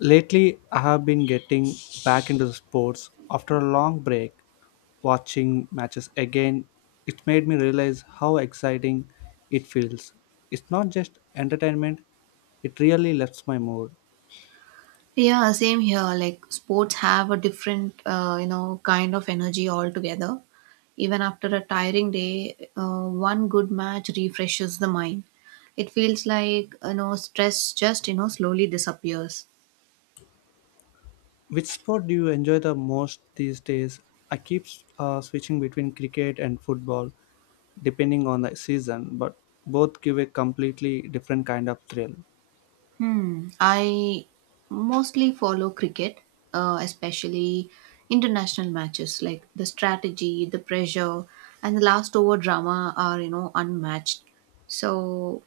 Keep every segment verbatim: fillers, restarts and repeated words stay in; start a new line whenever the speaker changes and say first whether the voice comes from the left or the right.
left: Lately, I have been getting back into the sports after a long break. Watching matches again, it made me realize how exciting it feels. It's not just entertainment, it really lifts my mood.
right: Yeah, same here. Like sports have a different, uh, you know, kind of energy altogether. Even after a tiring day, uh, one good match refreshes the mind. It feels like, you know, stress just, you know, slowly disappears.
left: Which sport do you enjoy the most these days? I keep uh, switching between cricket and football depending on the season, but both give a completely different kind of thrill.
right: Hmm. I mostly follow cricket, uh, especially international matches. Like the strategy, the pressure, and the last over drama are you know unmatched. So,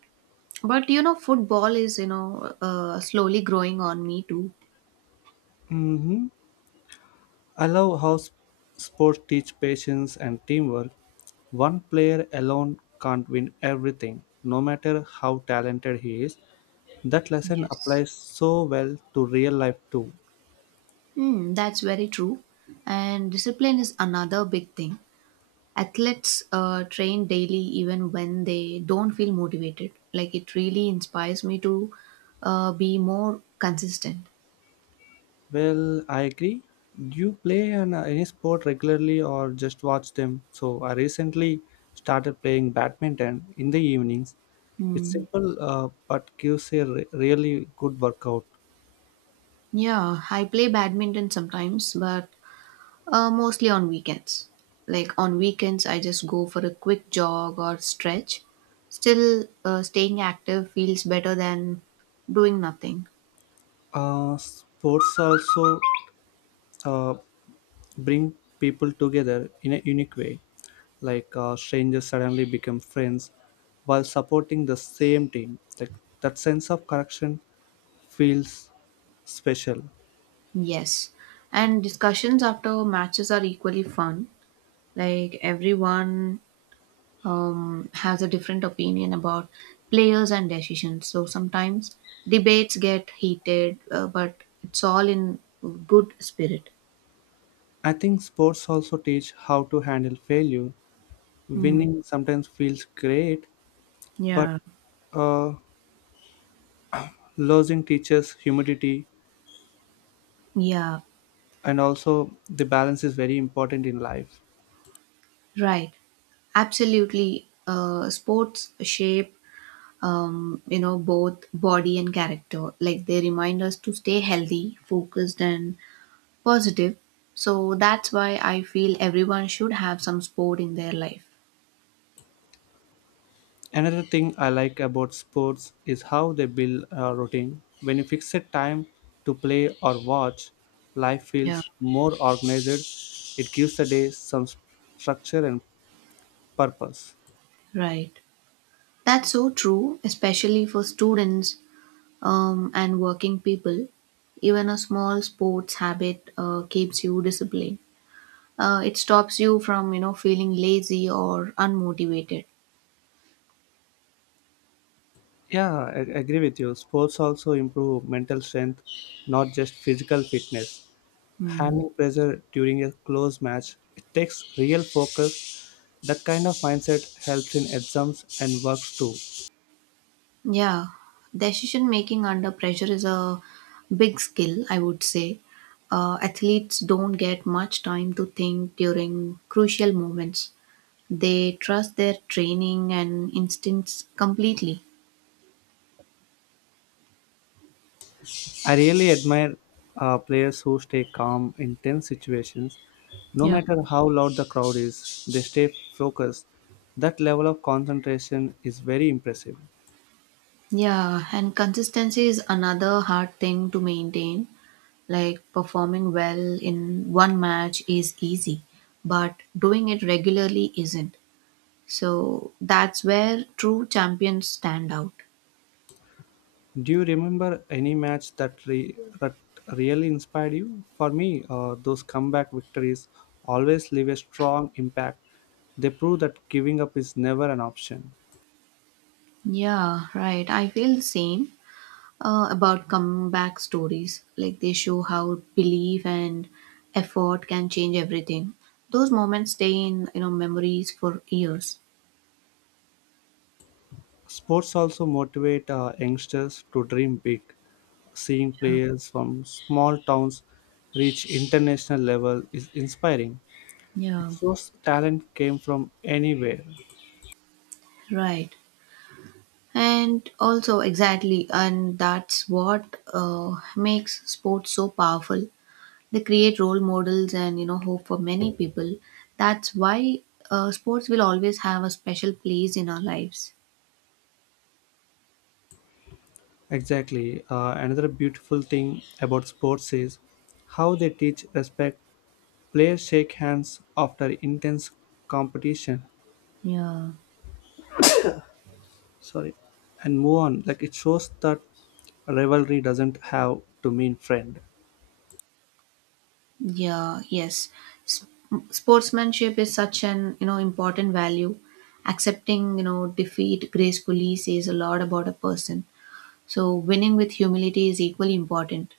right: but you know, football is you know uh, slowly growing on me too.
left: Mhm. I love how s- sports teach patience and teamwork. One player alone can't win everything, no matter how talented he is. That lesson
right: Yes.
left: applies so well to real life too.
right: Hmm. That's very true. And discipline is another big thing. Athletes uh, train daily even when they don't feel motivated. Like it really inspires me to uh, be more consistent.
left: Well, I agree. Do you play an, uh, any sport regularly or just watch them? So, I recently started playing badminton in the evenings. It's
right: Hmm.
left: simple uh, but gives a re- really good workout.
right: Yeah, I play badminton sometimes, but uh, mostly on weekends. Like on weekends, I just go for a quick jog or stretch. Still, uh, staying active feels better than doing nothing.
left: Uh, sports also uh, bring people together in a unique way. Like uh, strangers suddenly become friends while supporting the same team. Like that sense of connection feels special.
right: Yes. And discussions after matches are equally fun. Like everyone um, has a different opinion about players and decisions. So sometimes debates get heated, uh, but it's all in good spirit.
left: I think sports also teach how to handle failure.
right: Hmm.
left: Winning sometimes feels great, but
right: Yeah.
left: uh, losing teaches humility,
right: Yeah,
left: and also the balance is very important in life.
right: right. Absolutely. Uh, sports shape, um, you know, both body and character. Like they remind us to stay healthy, focused, and positive. So that's why I feel everyone should have some sport in their life.
left: Another thing I like about sports is how they build a routine. When you fix a time to play or watch, life
right: Yeah.
left: feels more organized. It gives the day some s- structure and purpose.
right: Right. That's so true, especially for students um, and working people. Even a small sports habit uh, keeps you disciplined. Uh, it stops you from you know feeling lazy or unmotivated.
left: Yeah, I I agree with you. Sports also improve mental strength, not just physical fitness. Handling pressure during a close match, it takes real focus. That kind of mindset helps in exams and works too.
right: Yeah, decision making under pressure is a big skill, I would say. Uh, athletes don't get much time to think during crucial moments. They trust their training and instincts completely.
left: I really admire uh, players who stay calm in tense situations. No
right: Yeah.
left: matter how loud the crowd is, they stay focused. That level of concentration is very impressive.
right: Yeah, and consistency is another hard thing to maintain. Like performing well in one match is easy, but doing it regularly isn't. So that's where true champions stand out.
left: Do you remember any match that, re- that really inspired you? For me, uh, those comeback victories always leave a strong impact. They prove that giving up is never an option.
right: Yeah, right. I feel the same uh, about comeback stories. Like they show how belief and effort can change everything. Those moments stay in you know memories for years.
left: Sports also motivate uh, youngsters to dream big. Seeing
right: Yeah,
left: players from small towns reach international level is inspiring. It
right: yeah,
left: shows talent came from anywhere.
right: right. And also, exactly, and that's what uh, makes sports so powerful. They create role models and you know hope for many people. That's why uh, sports will always have a special place in our lives.
left: Exactly. Uh, another beautiful thing about sports is how they teach respect. Players shake hands after intense competition.
right: Yeah.
left: Sorry. And move on. Like it shows that rivalry doesn't have to mean friend.
right: Yeah, yes. S- Sportsmanship is such an you know important value. Accepting you know defeat gracefully says a lot about a person. So winning with humility is equally important.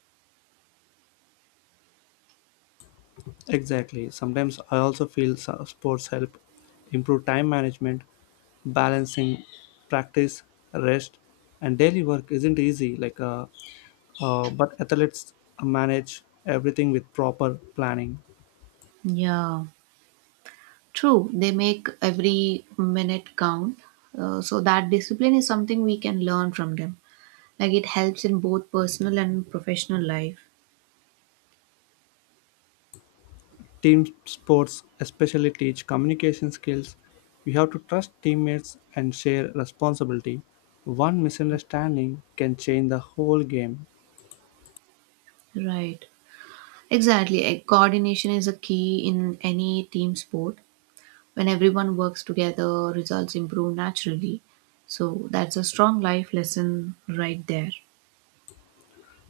left: Exactly. Sometimes I also feel so- sports help improve time management, balancing practice, rest, and daily work isn't easy. Like, uh, uh, but athletes manage everything with proper planning.
right: Yeah. True, they make every minute count. Uh, so that discipline is something we can learn from them. Like it helps in both personal and professional life.
left: Team sports especially teach communication skills. You have to trust teammates and share responsibility. One misunderstanding can change the whole game.
right: Right. Exactly. Uh, Coordination is a key in any team sport. When everyone works together, results improve naturally. So that's a strong life lesson right there.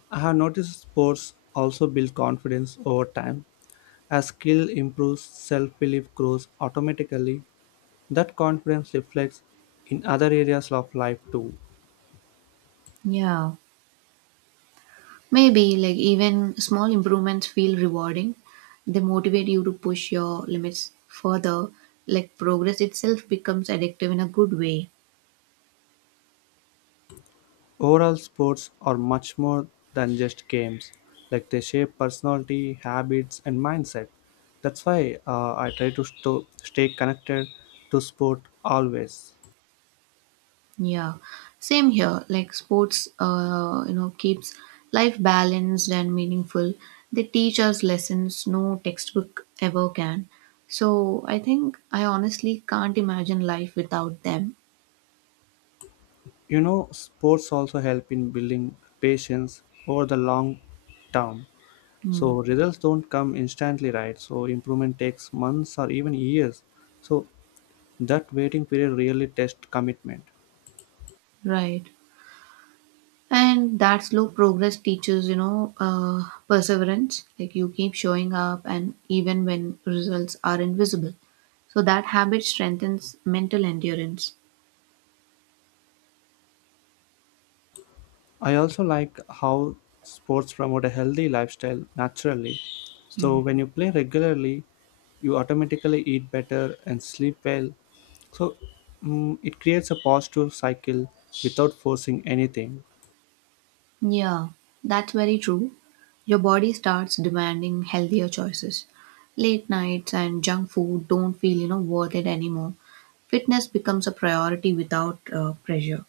left: I have noticed sports also build confidence over time. As skill improves, self belief grows automatically. That confidence reflects in other areas of life too.
right: Yeah. Maybe, like, even small improvements feel rewarding. They motivate you to push your limits further. Like, progress itself becomes addictive in a good way.
left: Overall, sports are much more than just games, like they shape personality, habits, and mindset. That's why uh, I try to sto- stay connected to sport always.
right: Yeah. Same here. Like, sports, uh, you know, keeps life balanced and meaningful. They teach us lessons no textbook ever can. So, I think I honestly can't imagine life without them.
left: You know, sports also help in building patience over the long term.
right: Hmm.
left: So results don't come instantly, right? So improvement takes months or even years. So that waiting period really tests commitment.
right: Right. And that slow progress teaches, you know, uh, perseverance. Like you keep showing up, and even when results are invisible. So that habit strengthens mental endurance.
left: I also like how sports promote a healthy lifestyle naturally. So
right: Mm.
left: when you play regularly, you automatically eat better and sleep well. So mm, it creates a positive cycle without forcing anything.
right: Yeah, that's very true. Your body starts demanding healthier choices. Late nights and junk food don't feel, you know, worth it anymore. Fitness becomes a priority without uh, pressure.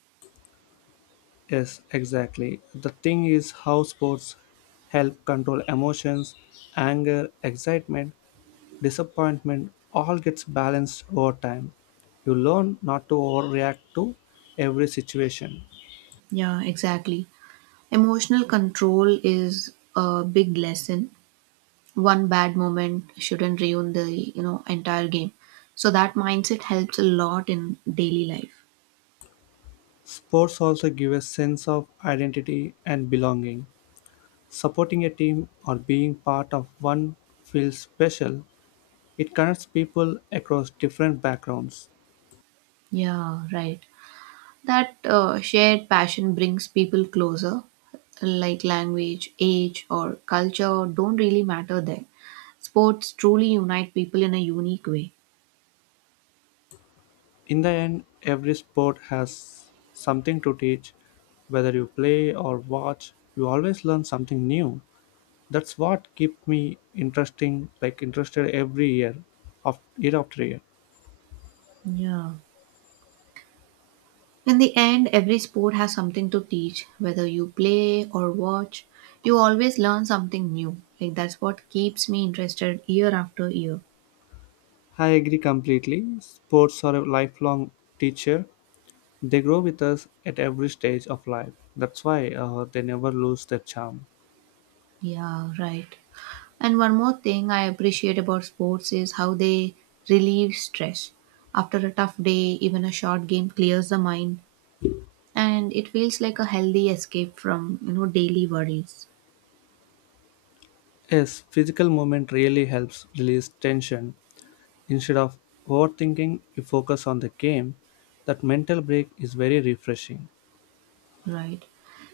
left: Yes, exactly. The thing is how sports help control emotions, anger, excitement, disappointment all gets balanced over time. You learn not to overreact to every situation.
right: Yeah, exactly. Emotional control is a big lesson. One bad moment shouldn't ruin the you know entire game. So that mindset helps a lot in daily life.
left: Sports also give a sense of identity and belonging. Supporting a team or being part of one feels special. It connects people across different backgrounds.
right: Yeah, right. That uh, shared passion brings people closer. Like language, age, or culture don't really matter there. Sports truly unite people in a unique way.
left: In the end, every sport has something to teach. Whether you play or watch, you always learn something new. That's what keep me interesting, like interested every year of year after year.
right: Yeah, in the end every sport has something to teach, whether you play or watch, you always learn something new. Like that's what keeps me interested year after year.
left: I agree completely. Sports are a lifelong teacher. They grow with us at every stage of life. That's why uh, they never lose their charm.
right: Yeah, right. And one more thing I appreciate about sports is how they relieve stress. After a tough day, even a short game clears the mind, and it feels like a healthy escape from, you know, daily worries.
left: Yes, physical movement really helps release tension. Instead of overthinking, you focus on the game. That mental break is very refreshing.
right: Right.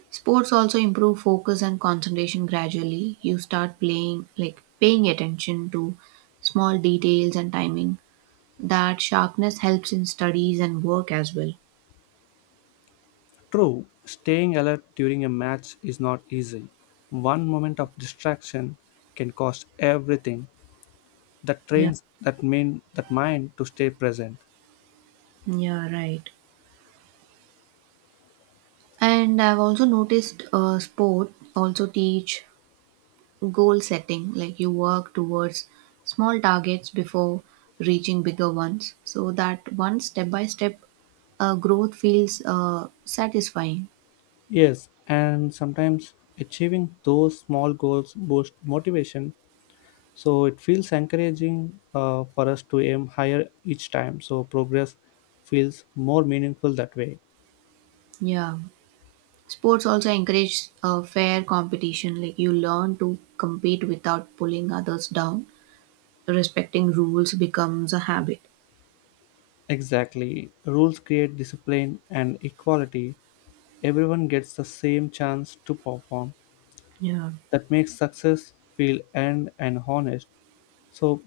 right: Sports also improve focus and concentration gradually. You start playing like paying attention to small details and timing. That sharpness helps in studies and work as well.
left: True, staying alert during a match is not easy. One moment of distraction can cost everything. That
right: Yeah.
left: trains that mean that mind to stay present.
right: Yeah, right. And I've also noticed uh, sport also teach goal setting, like you work towards small targets before reaching bigger ones, so that one step by step uh, growth feels uh, satisfying.
left: Yes, and sometimes achieving those small goals boost motivation. So it feels encouraging uh, for us to aim higher each time. So progress feels more meaningful that way.
right: Yeah, sports also encourage uh, fair competition, like you learn to compete without pulling others down. Respecting rules becomes a habit.
left: Exactly. Rules create discipline and equality. Everyone gets the same chance to perform.
right: Yeah.
left: That makes success feel earned and honest, so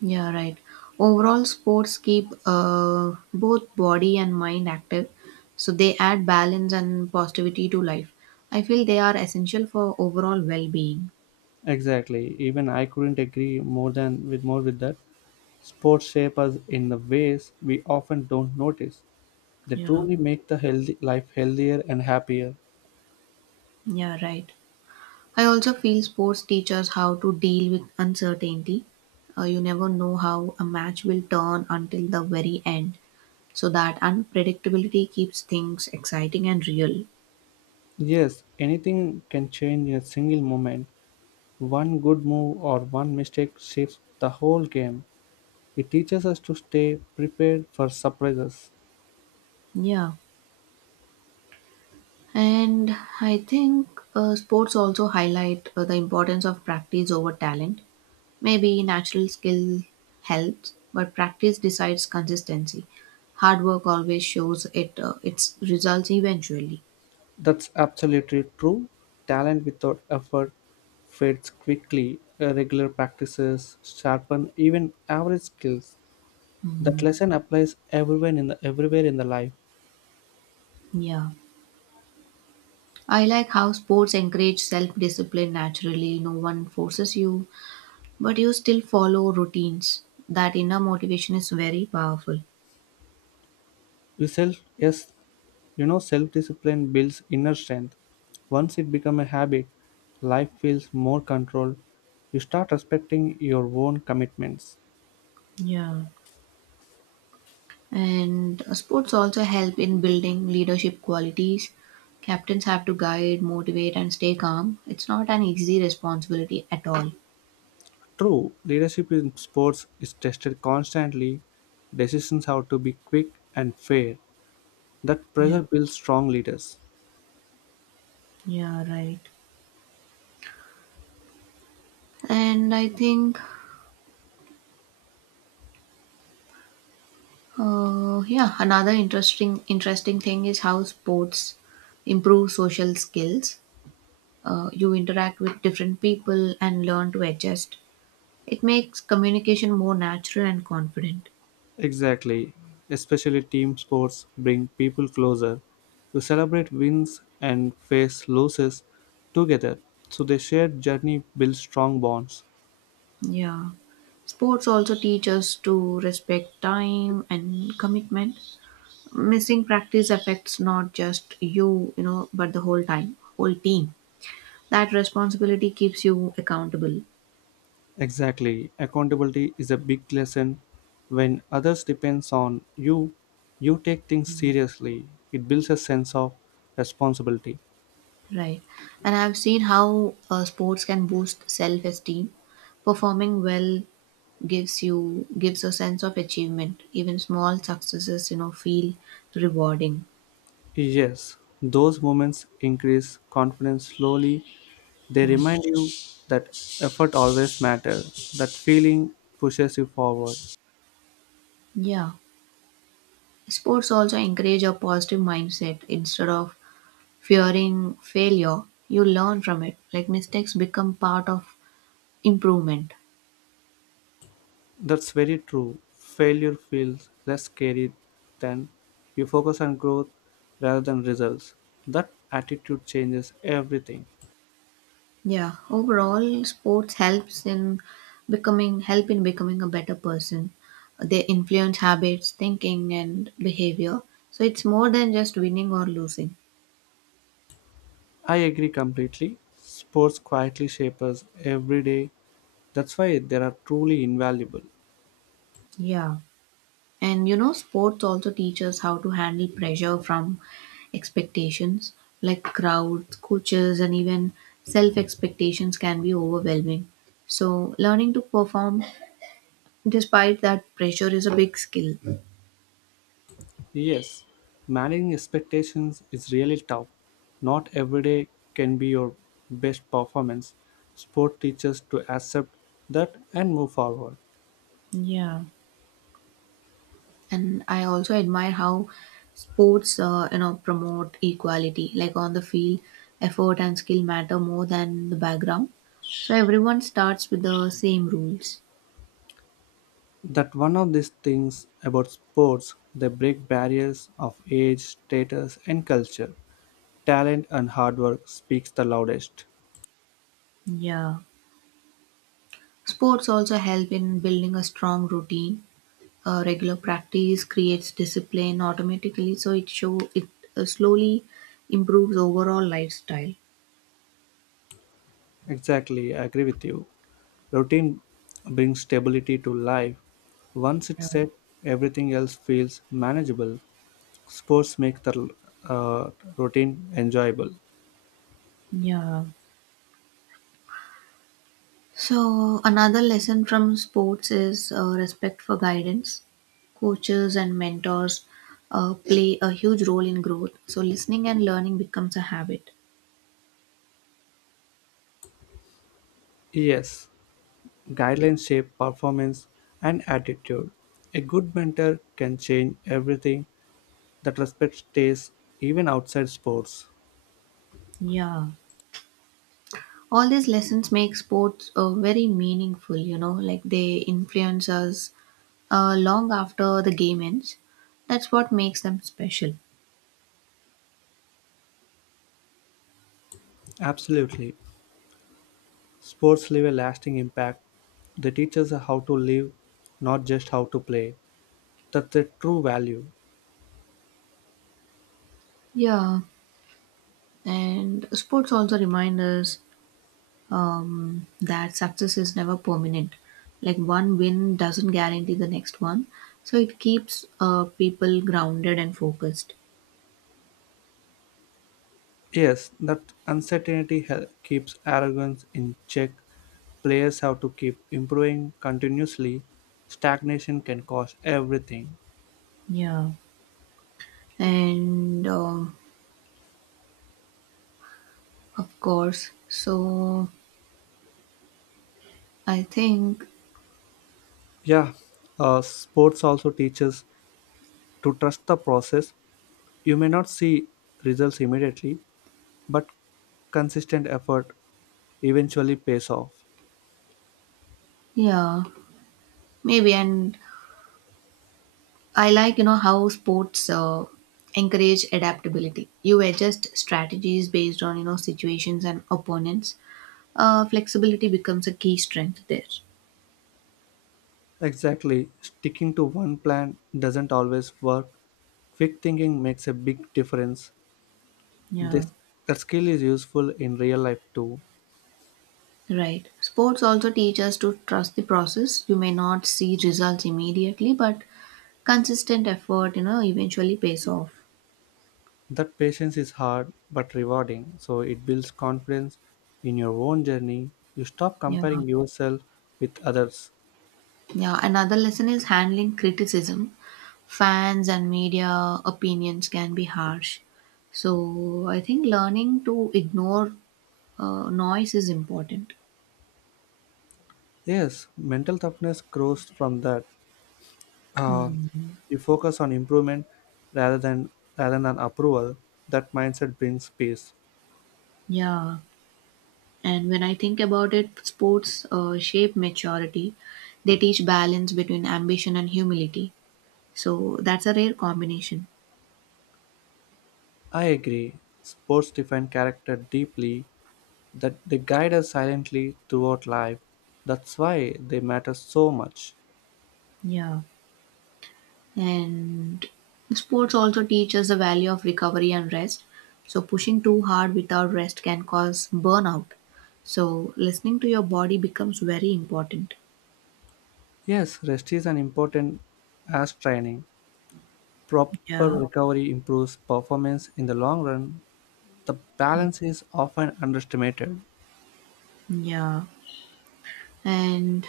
right: Yeah, right. Overall, sports keep uh, both body and mind active, so they add balance and positivity to life. I feel they are essential for overall well being.
left: exactly, even I couldn't agree more than with more with that. Sports shape us in the ways we often don't notice. They
right: Yeah,
left: truly make the healthy life healthier and happier.
right: yeah, right. I also feel sports teach us how to deal with uncertainty. Uh, you never know how a match will turn until the very end, so that unpredictability keeps things exciting and real.
left: Yes, anything can change in a single moment. One good move or one mistake shifts the whole game. It teaches us to stay prepared for surprises.
right: Yeah. And I think uh, sports also highlight uh, the importance of practice over talent. Maybe natural skill helps, but practice decides consistency. Hard work always shows it uh, its results eventually.
left: That's absolutely true. Talent without effort fades quickly. Uh, Regular practices sharpen even average skills. That
right: Mm,
left: lesson applies everywhere in the everywhere in the life.
right: yeah. I like how sports encourage self discipline naturally. No one forces you, but you still follow routines. That inner motivation is very powerful.
left: Self, yes, you know, self-discipline builds inner strength. Once it becomes a habit, life feels more controlled. You start respecting your own commitments.
right: Yeah. And uh, sports also help in building leadership qualities. Captains have to guide, motivate, and stay calm. It's not an easy responsibility at all.
left: True, leadership in sports is tested constantly. Decisions have to be quick and fair. That
right: Yeah,
left: pressure builds strong leaders.
right: yeah, right. And I think, uh, yeah, another interesting interesting thing is how sports improve social skills. Uh, you interact with different people and learn to adjust. It makes communication more natural and confident.
left: Exactly. Especially team sports bring people closer. You celebrate wins and face losses together. So the shared journey builds strong bonds.
right: Yeah. Sports also teach us to respect time and commitment. Missing practice affects not just you, you know, but the whole time, whole team. That responsibility keeps you accountable,
left: Exactly. Accountability is a big lesson. When others depends on you, you take things seriously. It builds a sense of responsibility.
right: right? And I've seen how uh, sports can boost self-esteem. Performing well gives you gives a sense of achievement. Even small successes, you know, feel rewarding.
left: Yes, those moments increase confidence slowly. They remind you that effort always matters, that feeling pushes you forward.
right: Yeah. Sports also encourage a positive mindset instead of fearing failure, you learn from it. Like mistakes become part of improvement.
left: That's very true. Failure feels less scary than you focus on growth rather than results. That attitude changes everything.
right: Yeah. Overall, sports helps in becoming help in becoming a better person. They influence habits, thinking, and behavior. So it's more than just winning or losing.
left: I agree completely. Sports quietly shape us every day. That's why they are truly invaluable.
right: Yeah. And you know, sports also teach us how to handle pressure from expectations, like crowds, coaches, and even self expectations can be overwhelming. So, learning to perform despite that, pressure is a big skill.
left: Yes, managing expectations is really tough. Not every day can be your best performance. Sport teaches to accept that and move forward.
right: Yeah. And I also admire how sports uh, you know promote equality. Like on the field, effort and skill matter more than the background, so everyone starts with the same rules.
left: That one of these things about sports, they break barriers of age, status, and culture. Talent and hard work speaks the loudest.
right: Yeah. Sports also help in building a strong routine. Uh, regular practice creates discipline automatically, so it show it uh, slowly improves overall lifestyle.
left: Exactly, I agree with you. Routine brings stability to life. Once it's
right: Yeah.
left: set, everything else feels manageable. Sports make the uh, routine enjoyable.
right: Yeah. So, another lesson from sports is uh, respect for guidance. Coaches and mentors uh, play a huge role in growth, so listening and learning becomes a habit.
left: Yes, guidelines shape performance and attitude. A good mentor can change everything. That respect stays even outside sports.
right: Yeah. All these lessons make sports uh, very meaningful, you know, like they influence us uh, long after the game ends. That's what makes them special.
left: Absolutely. Sports leave a lasting impact. They teach us how to live, not just how to play. That's a true value.
right: Yeah, and sports also remind us um, that success is never permanent. Like one win doesn't guarantee the next one, so it keeps uh, people grounded and focused.
left: Yes, that uncertainty hel- keeps arrogance in check. Players have to keep improving continuously. Stagnation can cost everything.
right: Yeah. And um of course, so I think,
left: Yeah, uh, sports also teaches to trust the process. You may not see results immediately, but consistent effort eventually pays off.
right: yeah, maybe. And I like, you know, how sports uh, encourage adaptability. You adjust strategies based on, you know, situations and opponents. Uh, flexibility becomes a key strength there.
left: Exactly, sticking to one plan doesn't always work. Quick thinking makes a big difference.
right: Yeah.
left: This that skill is useful in real life too.
right: Right. Sports also teach us to trust the process. You may not see results immediately, but consistent effort, you know, eventually pays off.
left: That patience is hard but rewarding, so it builds confidence in your own journey. You stop
right: Yeah.
left: comparing yourself with others.
right: Yeah. Another lesson is handling criticism. Fans and media opinions can be harsh. So I think learning to ignore uh, noise is important.
left: Yes, mental toughness grows from that. Uh,
right: Mm,
left: you focus on improvement rather than rather than approval. That mindset brings peace.
right: yeah. And when I think about it, sports uh, shape maturity. They teach balance between ambition and humility. So that's a rare combination.
left: I agree. Sports define character deeply. That they guide us silently throughout life. That's why they matter so much.
right: Yeah. And sports also teach us the value of recovery and rest. So pushing too hard without rest can cause burnout. So listening to your body becomes very important.
left: Yes, rest is an important as training. Proper
right: Yeah.
left: recovery improves performance in the long run, the balance is often underestimated.
right: Yeah. And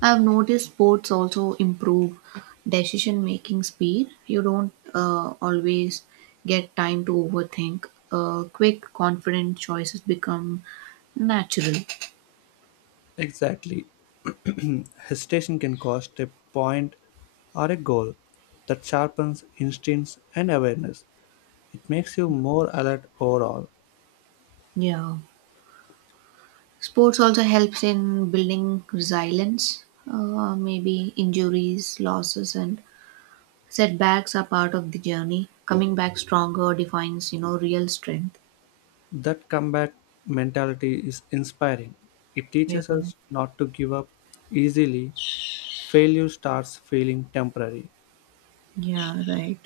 right: I've noticed sports also improve decision making speed. You don't uh, always get time to overthink. Uh, quick, confident choices become natural.
left: Exactly. Hesitation can cost a point or a goal that sharpens instincts and awareness. It makes you more alert overall.
right: Yeah. Sports also helps in building resilience. Uh, maybe injuries, losses, and setbacks are part of the journey. Coming back stronger defines, you know, real strength.
left: That comeback mentality is inspiring. It
right: Yeah,
left: teaches us not to give up easily. Failure starts feeling temporary.
right: yeah, right.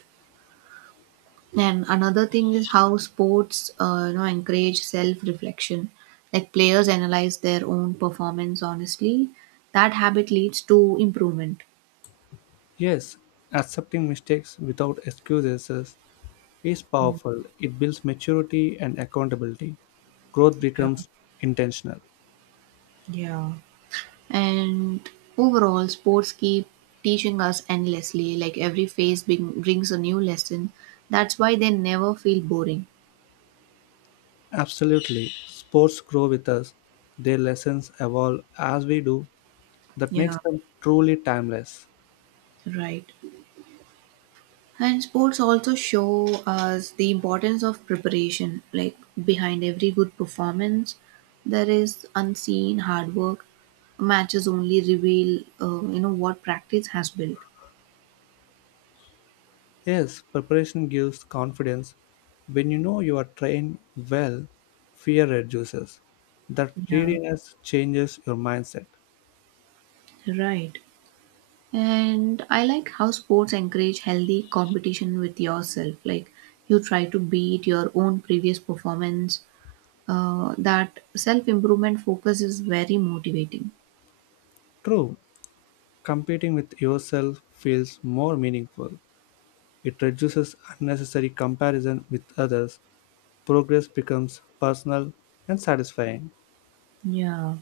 right: And another thing is how sports, uh, you know, encourage self-reflection. Like players analyze their own performance honestly. That habit leads to improvement.
left: Yes, accepting mistakes without excuses is is powerful. It builds maturity and accountability. Growth
right: Yeah,
left: becomes intentional.
right: yeah. And overall, sports keep teaching us endlessly. Like every phase bring, brings a new lesson. That's why they never feel boring.
left: Absolutely. Sports grow with us. Their lessons evolve as we do. That makes
right: Yeah,
left: them truly timeless.
right: right. And sports also show us the importance of preparation. Like behind every good performance, there is unseen hard work. Matches only reveal, uh, you know, what practice has built.
left: Yes, preparation gives confidence. When you know you are trained well, fear reduces. That
right: Yeah,
left: readiness changes your mindset.
right: right. And I like how sports encourage healthy competition with yourself. Like you try to beat your own previous performance. Uh, that self improvement focus is very motivating.
left: True, competing with yourself feels more meaningful. It reduces unnecessary comparison with others. Progress becomes personal and satisfying.
right: Yeah.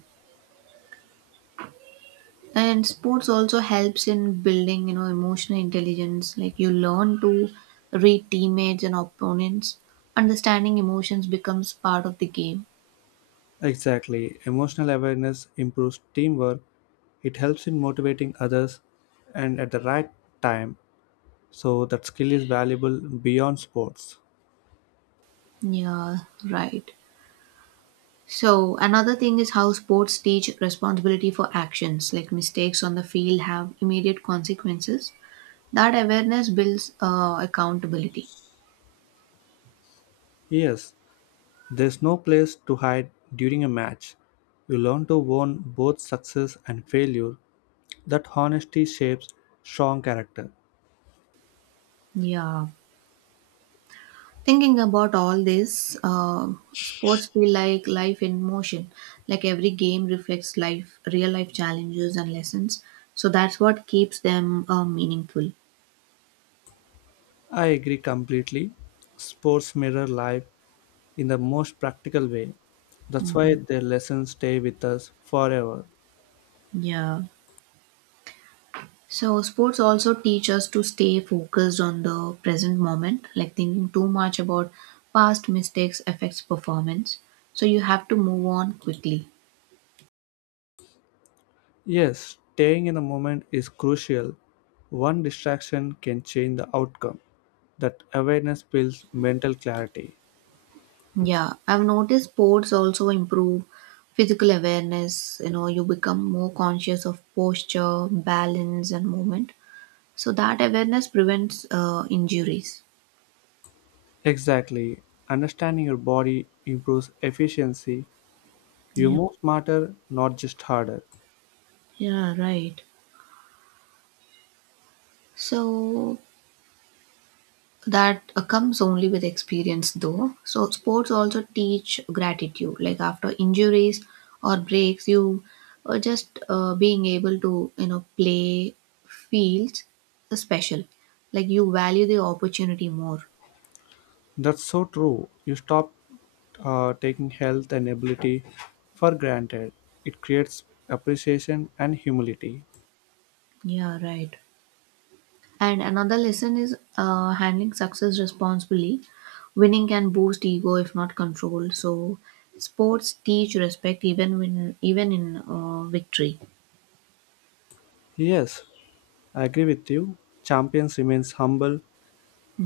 right: And sports also helps in building, you know, emotional intelligence. Like you learn to read teammates and opponents. Understanding emotions becomes part of the game.
left: Exactly. Emotional awareness improves teamwork. It helps in motivating others and at the right time. So that skill is valuable beyond sports.
right: Yeah, right. So another thing is how sports teach responsibility for actions, like mistakes on the field have immediate consequences. That awareness builds uh, accountability.
left: Yes, there's no place to hide during a match. You learn to own both success and failure. That honesty shapes strong character.
right: Yeah, thinking about all this, uh, sports feel like life in motion. Like every game reflects life, real life challenges and lessons. So that's what keeps them uh, meaningful.
left: I agree completely. Sports mirror life in the most practical way. That's why their lessons stay with us forever.
right: Yeah. So, sports also teach us to stay focused on the present moment, like thinking too much about past mistakes affects performance. So, you have to move on quickly.
left: Yes, staying in the moment is crucial. One distraction can change the outcome. That awareness builds mental clarity.
right: Yeah, I've noticed sports also improve physical awareness. You know, you become more conscious of posture, balance, and movement. So, that awareness prevents uh, injuries.
left: Exactly. Understanding your body improves efficiency. You
right: Yeah,
left: move smarter, not just harder.
right: yeah, right. So, that uh, comes only with experience though, so sports also teach gratitude, like after injuries or breaks you uh, just uh, being able to you know play feels special. Like you value the opportunity more.
left: That's so true. You stop uh, taking health and ability for granted. It creates appreciation and humility.
right: Yeah, right. And another lesson is uh, handling success responsibly. Winning can boost ego if not controlled, so sports teach respect even when even in uh, victory.
left: Yes, I agree with you. Champions remains humble.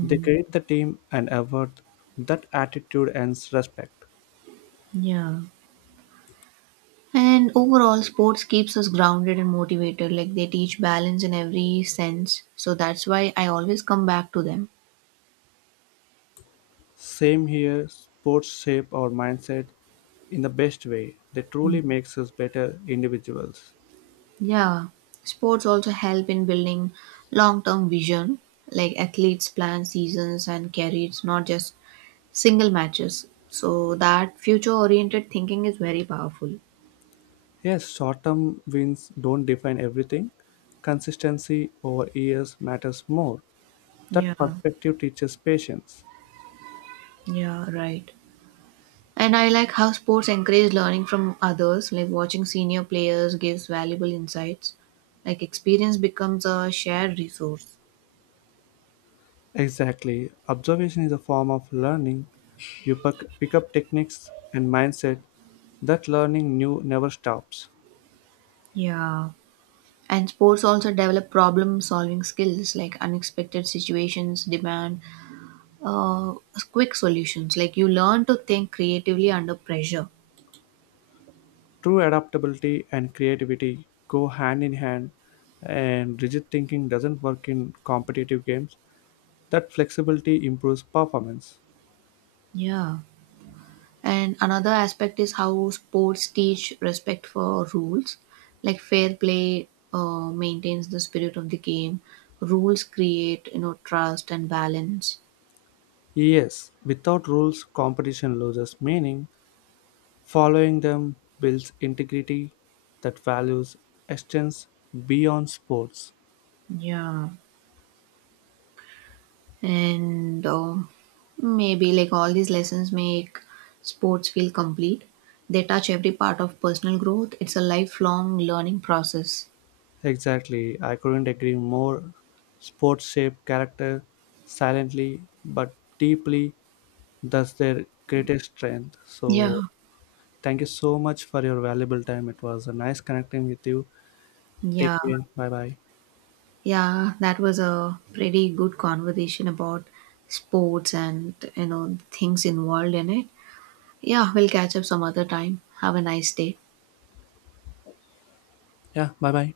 left: They create the team and effort. That attitude earns respect.
right: Yeah. And overall, sports keeps us grounded and motivated. Like they teach balance in every sense. So that's why I always come back to them.
left: Same here, sports shape our mindset in the best way. They truly makes us better individuals.
right: Yeah. Sports also help in building long term vision. Like athletes plan seasons and careers, not just single matches. So that future oriented thinking is very powerful.
left: Yes, short-term wins don't define everything. Consistency over years matters more. That
right: Yeah.
left: perspective teaches patience.
right: Yeah, right. And I like how sports encourage learning from others, like watching senior players gives valuable insights. Like experience becomes a shared resource.
left: Exactly. Observation is a form of learning. You pick pick up techniques and mindset that learning new never stops.
right: Yeah. And sports also develop problem solving skills, like unexpected situations demand uh, quick solutions. Like you learn to think creatively under pressure.
left: True adaptability and creativity go hand in hand, and rigid thinking doesn't work in competitive games. That flexibility improves performance.
right: Yeah. And another aspect is how sports teach respect for rules, like fair play uh, maintains the spirit of the game. Rules create, you know, trust and balance.
left: Yes, without rules, competition loses meaning. Following them builds integrity that values extends beyond sports.
right: Yeah. and uh, maybe like all these lessons make sports feel complete. They touch every part of personal growth. It's a lifelong learning process.
left: Exactly, I couldn't agree more. Sports shape character silently but deeply, that's their greatest strength. So,
right: Yeah.
left: thank you so much for your valuable time. It was a nice connecting with you.
right: Yeah.
left: Take care. Bye bye.
right: Yeah, that was a pretty good conversation about sports and you know things involved in it. Yeah, we'll catch up some other time. Have a nice day.
left: Yeah, bye bye.